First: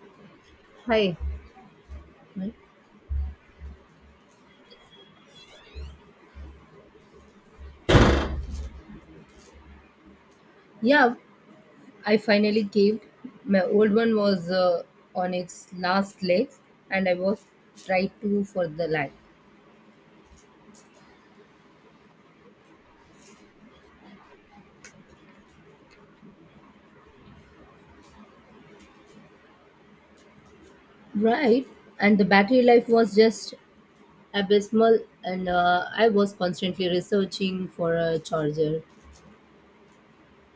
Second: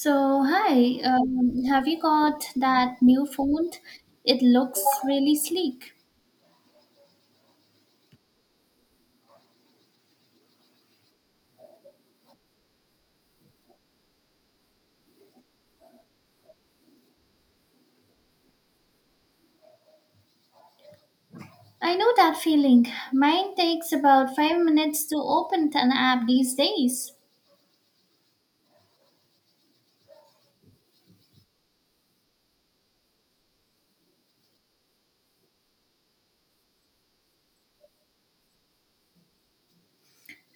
So, hi, Hi. Have you got that new phone? It looks really sleek. Yeah, I finally caved. My old one was on its last legs, and I was tried to for the life. I know that feeling. Mine takes about 5 minutes to open an app these days. Right, and the battery life was just abysmal, and I was constantly researching for a charger.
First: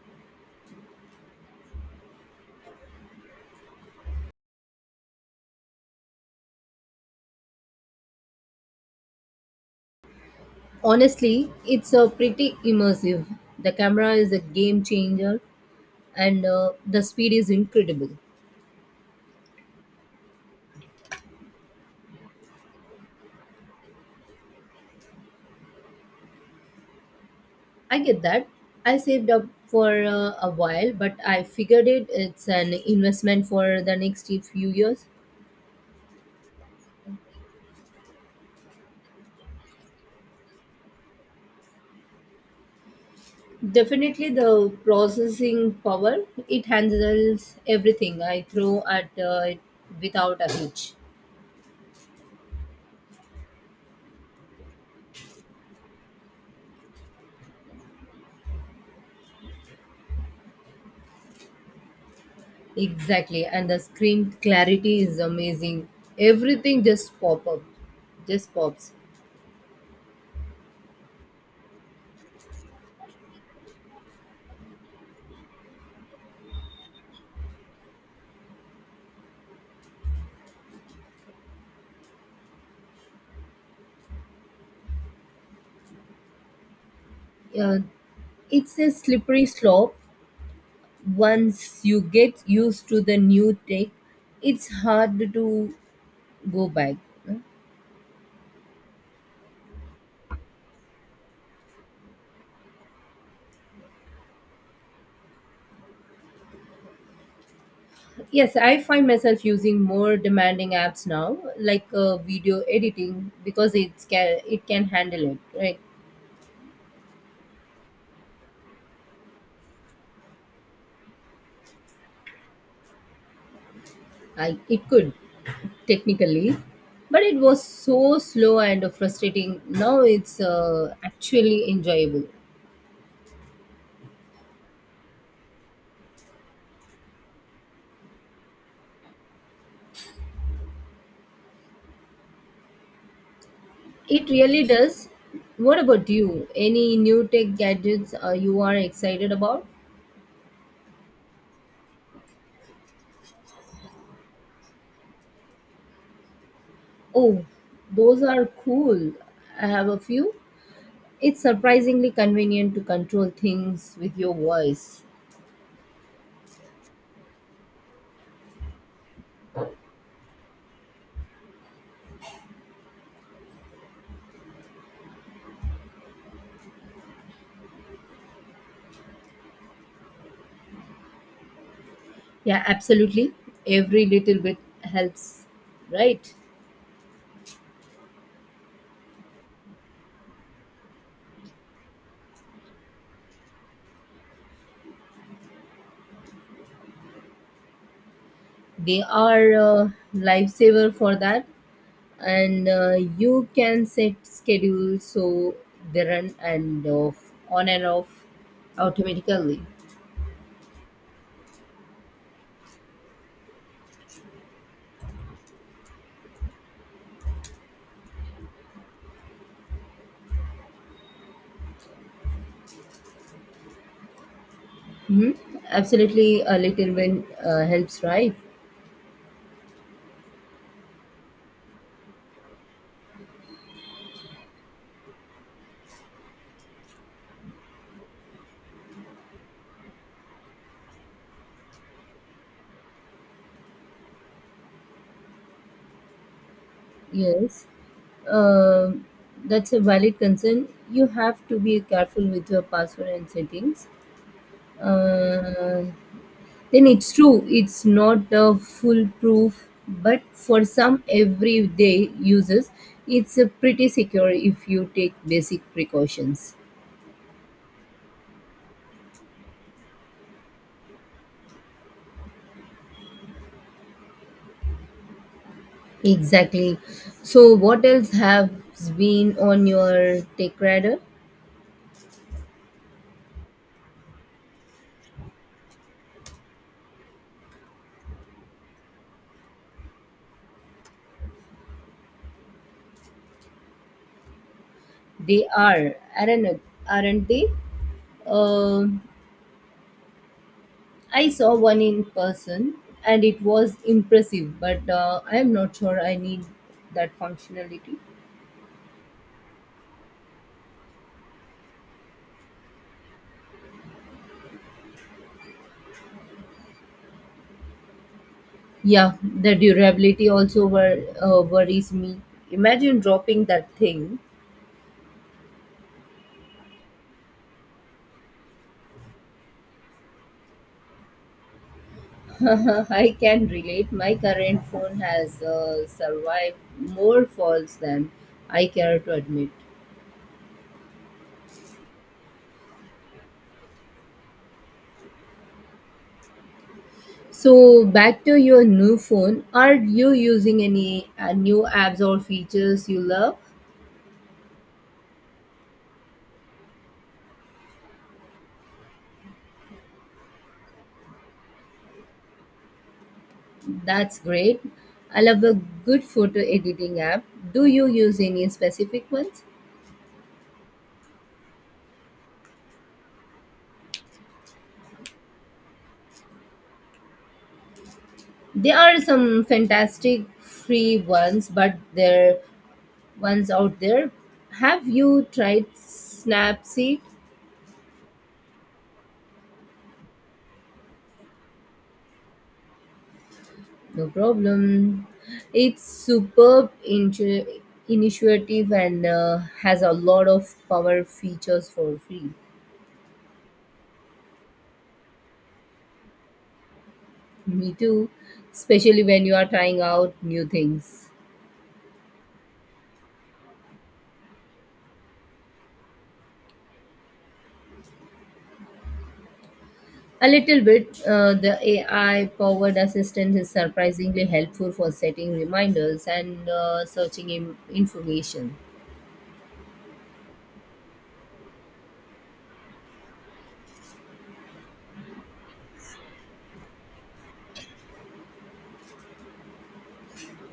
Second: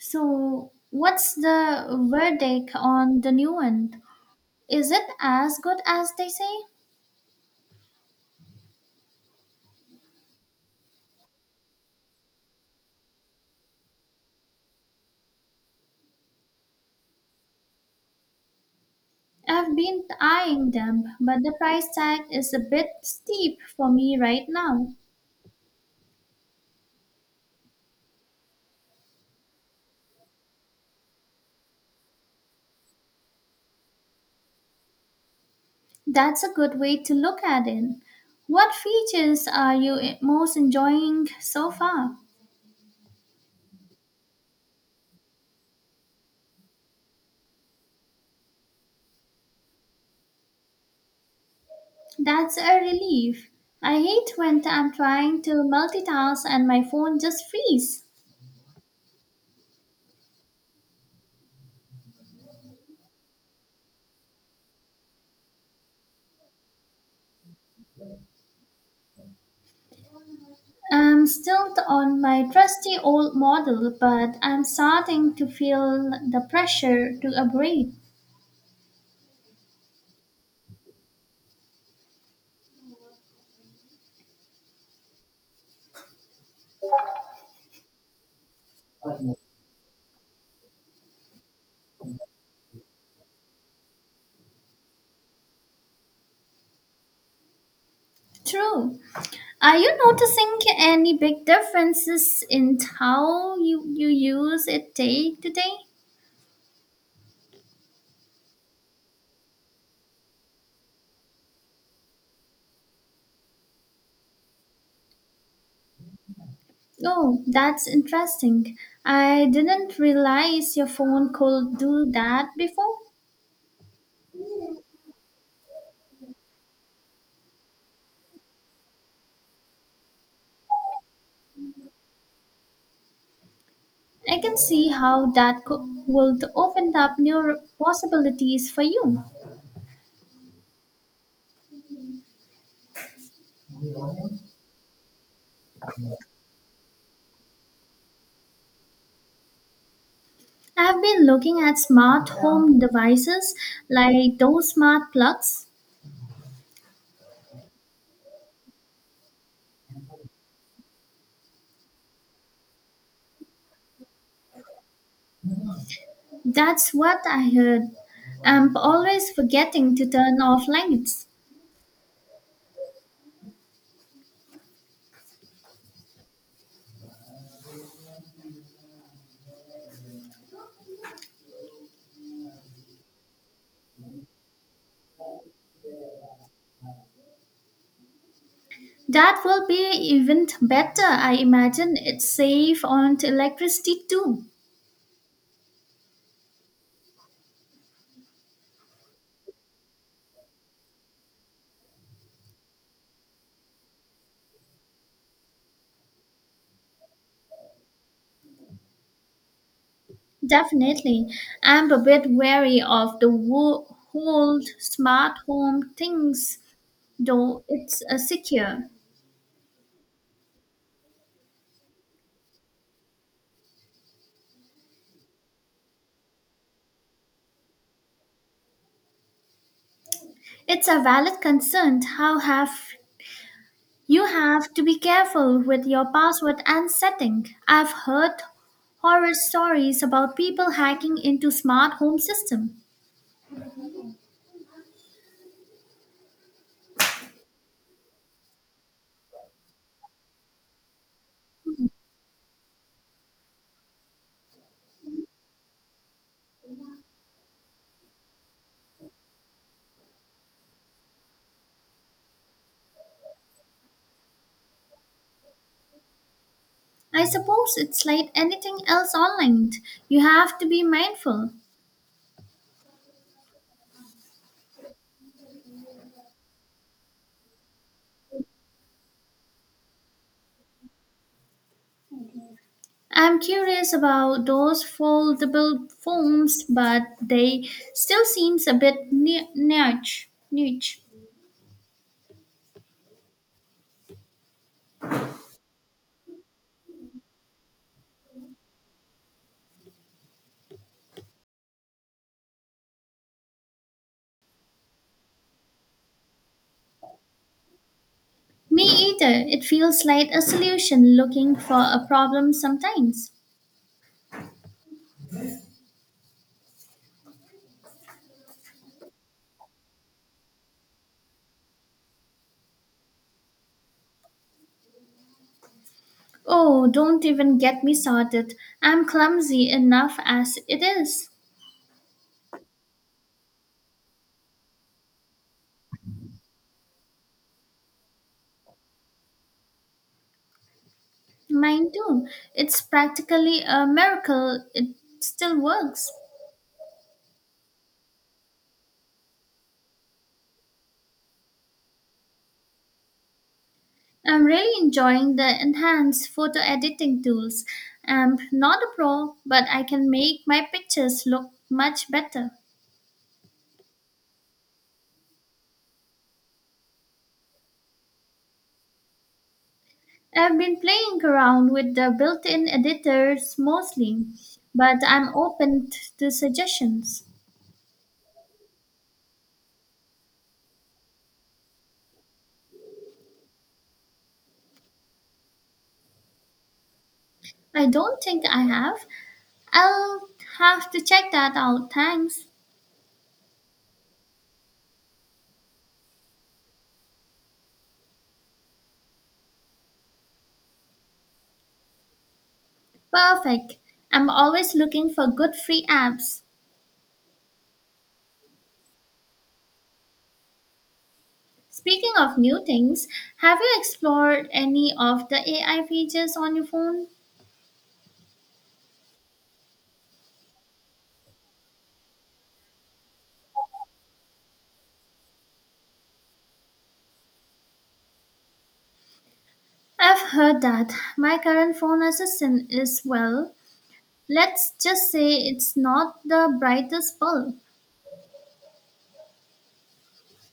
So, what's the verdict on the new one? Is it as good as they say? Honestly, it's a pretty immersive. The camera is a game changer, and the speed is incredible. I've been eyeing them, but the price tag is a bit steep for me right now. I get that. I saved up for a while, but I figured it's an investment for the next few years. That's a good way to look at it. What features are you most enjoying so far? Definitely the processing power, it handles everything I throw at it without a hitch. That's a relief. I hate when I'm trying to multitask and my phone just freezes. Exactly, and the screen clarity is amazing. Everything just pop up, just pops. I'm still on my trusty old model, but I'm starting to feel the pressure to upgrade. Uh, it's a slippery slope. Once you get used to the new tech, it's hard to go back. True. Are you noticing any big differences in how you use it day to day? Yes, I find myself using more demanding apps now, like video editing, because it can handle it. Right, Oh, that's interesting. I didn't realize your phone could do that before. I it could technically, but it was so slow and frustrating. Now it's actually enjoyable. I can see how that would open up new possibilities for you. It really does. What about you? Any new tech gadgets you are excited about? I've been looking at smart home devices like those smart plugs. Oh, those are cool. I have a few. It's surprisingly convenient to control things with your voice. That's what I heard. I'm always forgetting to turn off lights. Yeah, absolutely. Every little bit helps, right? That will be even better. I imagine it's safe on electricity too. They are a lifesaver for that, and you can set schedules so they run and off, on and off automatically. Definitely. I'm a bit wary of the whole smart home things, though it's secure. Hmm. Absolutely, a little bit helps, right? It's a valid concern. How have you have to be careful with your password and setting. I've heard horror stories about people hacking into smart home system. Yes. Um that's a valid concern. You have to be careful with your password and settings. uh, then it's true, it's not a foolproof, but for some everyday uses it's a pretty secure if you take basic precautions. I suppose it's like anything else online. You have to be mindful. Exactly. So what else has been on your tech radar? I'm curious about those foldable phones, but they still seems a bit niche. Niche. They are aren't, aren't they Um I saw one in person and it was impressive, but I'm not sure I need that functionality. Me either. It feels like a solution looking for a problem sometimes. Yeah, the durability also worries me. Imagine dropping that thing. Oh, don't even get me started. I'm clumsy enough as it is. I can relate. My current phone has survived more falls than I care to admit. Mine too. It's practically a miracle it still works. So, back to your new phone. Are you using any new apps or features you love? I'm really enjoying the enhanced photo editing tools. I'm not a pro, but I can make my pictures look much better. That's great. I love a good photo editing app. Do you use any specific ones? I've been playing around with the built in editors mostly, but I'm open to suggestions. There are some fantastic free ones, but they're ones out there. Have you tried Snapseed? I don't think I have. I'll have to check that out, thanks. No problem. It's superb intu- Initiative, and has a lot of power features for free. Perfect. I'm always looking for good free apps. Me too, especially when you are trying out new things. Speaking of new things, have you explored any of the AI features on your phone? A little bit, the AI powered assistant is surprisingly helpful for setting reminders and searching information. I've heard that. My current phone assistant is, well, let's just say it's not the brightest bulb.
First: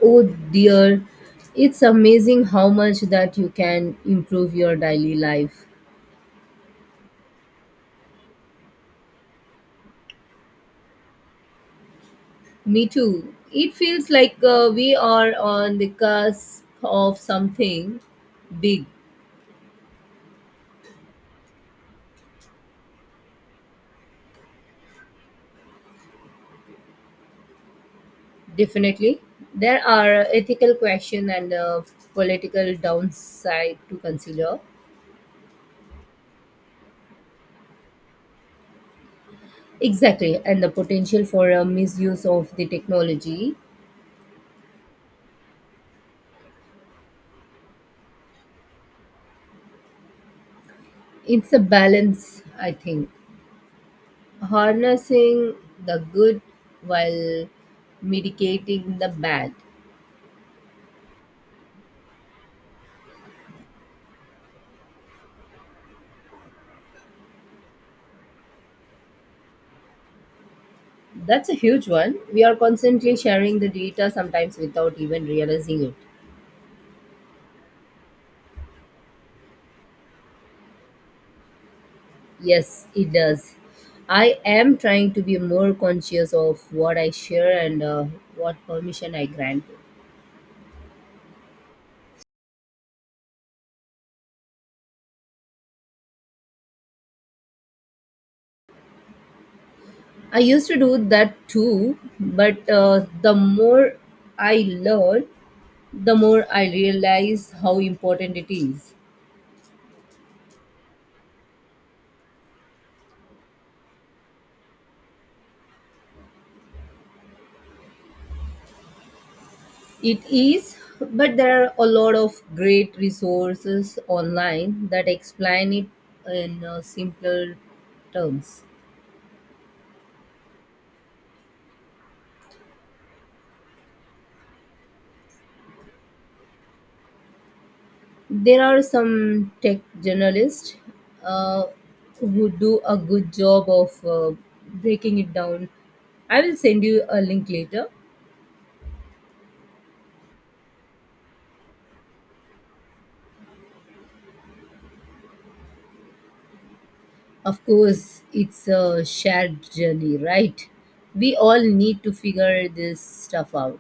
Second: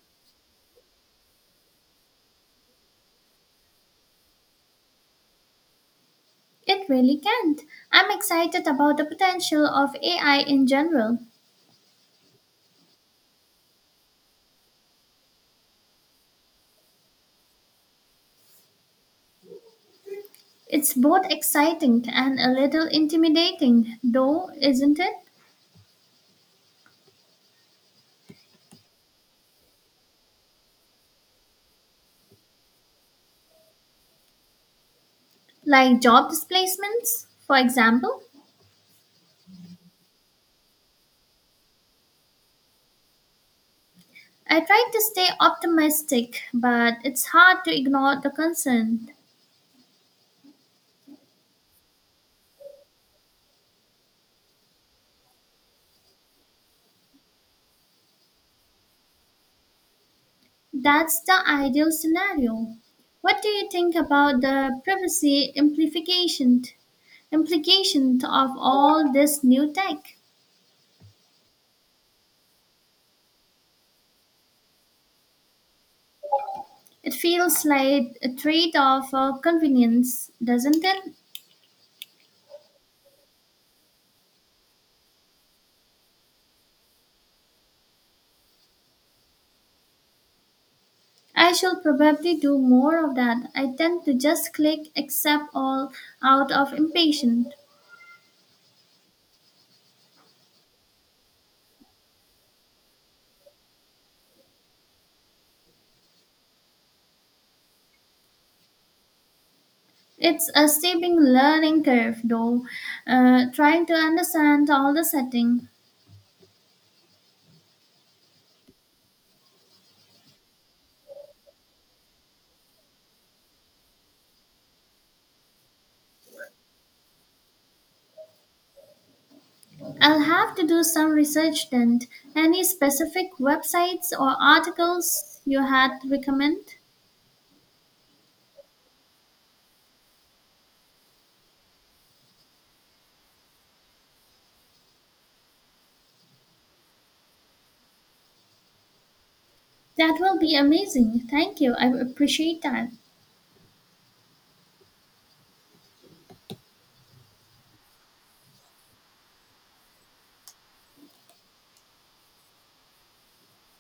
Oh dear, it's amazing how much that you can improve your daily life. It really can't. I'm excited about the potential of AI in general. Me too. It feels like we are on the cusp of something big, It's both exciting and a little intimidating, though, isn't it? definitely. There are ethical questions and political downside to consider. Like job displacements, for example. Exactly, and the potential for a misuse of the technology. I try to stay optimistic, but it's hard to ignore the concern. It's a balance, I think. Harnessing the good while mitigating the bad. That's the ideal scenario. What do you think about the privacy implication of all this new tech? That's a huge one. We are constantly sharing the data sometimes without even realizing it. It feels like a trade-off for convenience, doesn't it? Yes, it does. I am trying to be more conscious of what I share and what permission I grant. I shall probably do more of that. I tend to just click accept all out of impatience. I used to do that too, but the more I learn, the more I realize how important it is. It's a steeping learning curve, though, trying to understand all the setting. It is, but there are a lot of great resources online that explain it in simpler terms. I'll have to do some research then. Any specific websites or articles you had recommend? There are some tech journalists uh, who do a good job of breaking it down. I will send you a link later. That will be amazing. Thank you. I appreciate that. Of course, it's a shared journey, right? We all need to figure this stuff out.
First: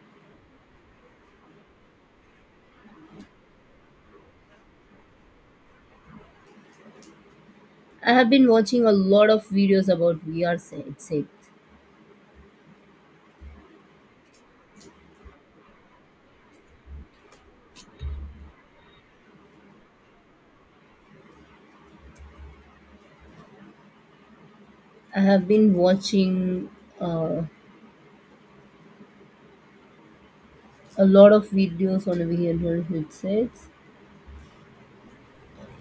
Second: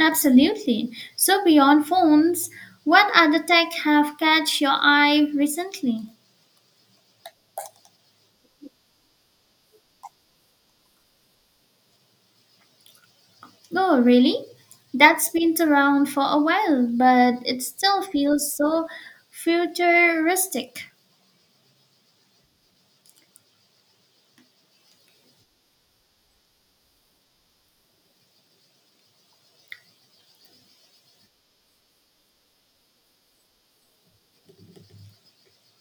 Absolutely. So beyond phones, what other tech have catch your eye recently? I have been watching a lot of videos about VR sets. Oh, really? That's been around for a while, but it still feels so futuristic. I have been watching uh, a lot of videos on VR headsets.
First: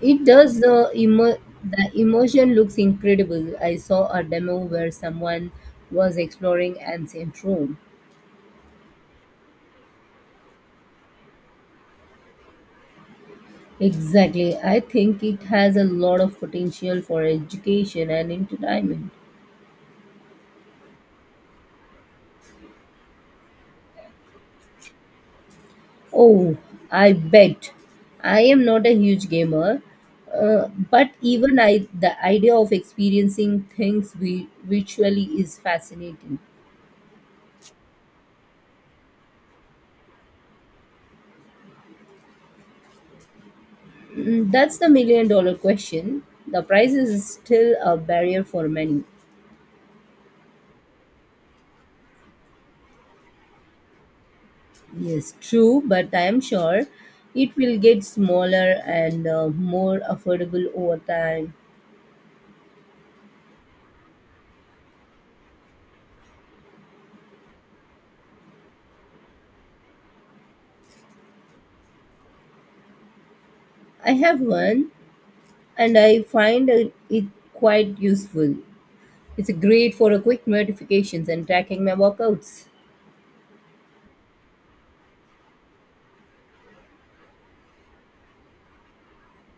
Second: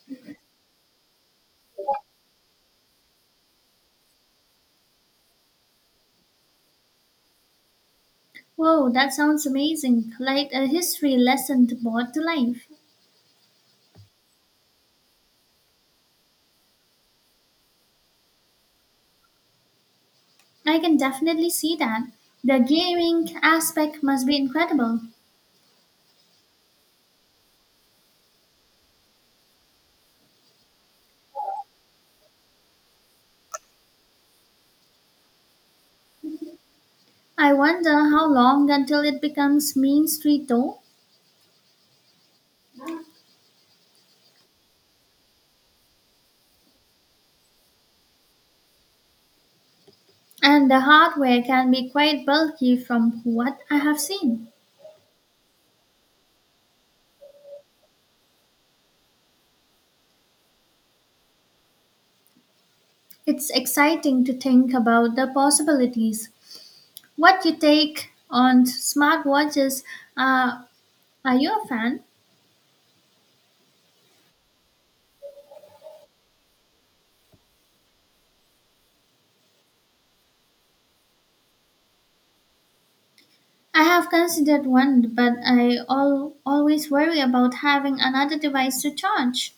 It does the immersion looks incredible. I saw a demo where someone was exploring ancient Rome. Whoa, that sounds amazing. Like a history lesson brought to life. Exactly. I think it has a lot of potential for education and entertainment. I can definitely see that. The gaming aspect must be incredible. Oh, I bet. I am not a huge gamer, but even I, the idea of experiencing things virtually is fascinating. I wonder how long until it becomes Main Street though. Mm, that's the million dollar question. The price is still a barrier for many. And the hardware can be quite bulky from what I have seen. Yes, true, but I am sure it will get smaller and more affordable over time. It's exciting to think about the possibilities. What you take on smartwatches? Uh, are you a fan? I have one and I find it quite useful. It's great for quick notifications and tracking my workouts. I have considered one, but I always worry about having another device to charge.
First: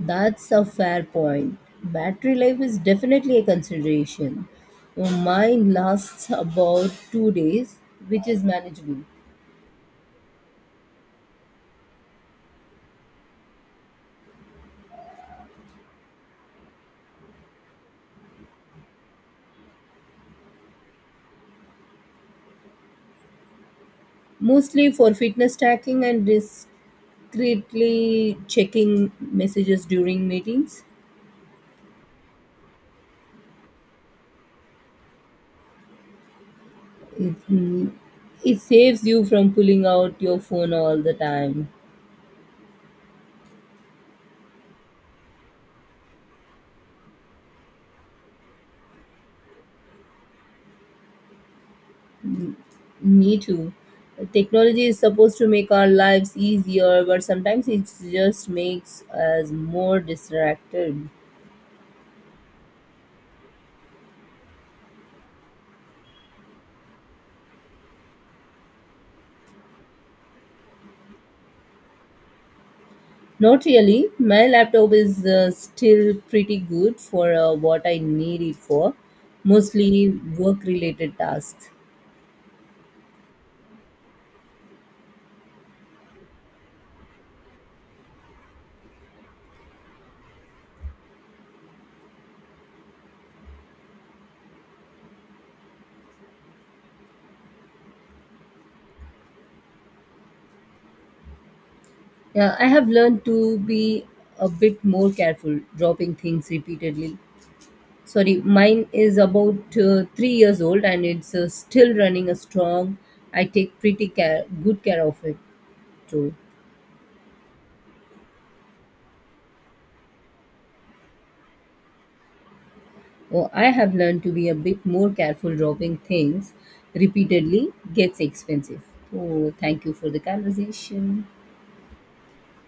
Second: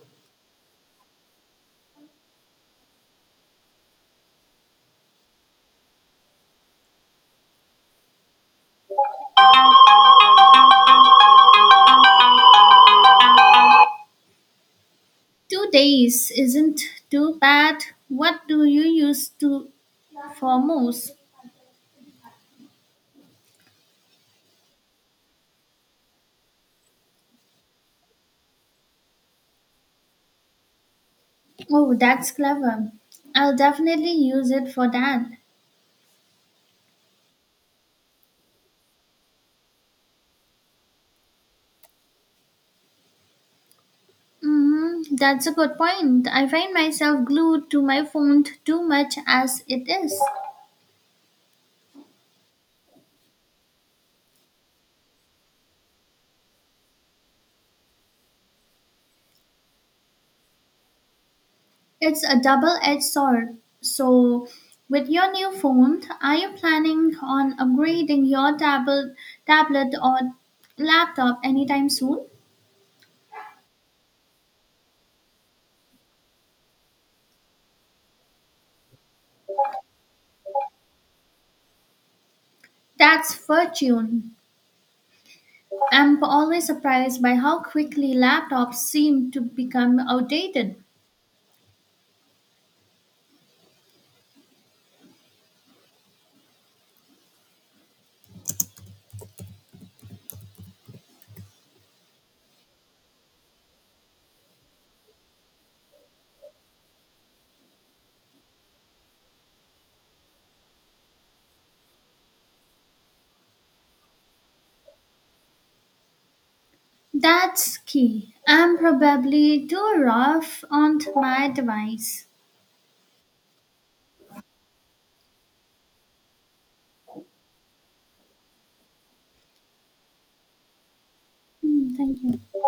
That's a fair point. Battery life is definitely a consideration. Mine lasts about 2 days, which is manageable. 2 days isn't too bad. What do you use to for most? Mostly for fitness tracking and discreetly checking messages during meetings. Oh, that's clever. I'll definitely use it for that. Mm, it saves you from pulling out your phone all the time. Mm-hmm. That's a good point. I find myself glued to my phone too much as it is. Me too. Technology is supposed to make our lives easier, but sometimes it just makes us more distracted. It's a double edged sword. So, with your new phone, are you planning on upgrading your tablet or laptop anytime soon? Not really. My laptop is still pretty good for what I need it for, mostly work related tasks. That's fortune. I'm always surprised by how quickly laptops seem to become outdated. Yeah, I have learned to be a bit more careful dropping things repeatedly. Sorry, mine is about 3 years old and it's still running a strong. I take pretty care, good care of it too. That's key. I'm probably too rough on my device. Oh, I have learned to be a bit more careful dropping things repeatedly gets expensive. Oh, thank you for the conversation. Hmm, Thank you.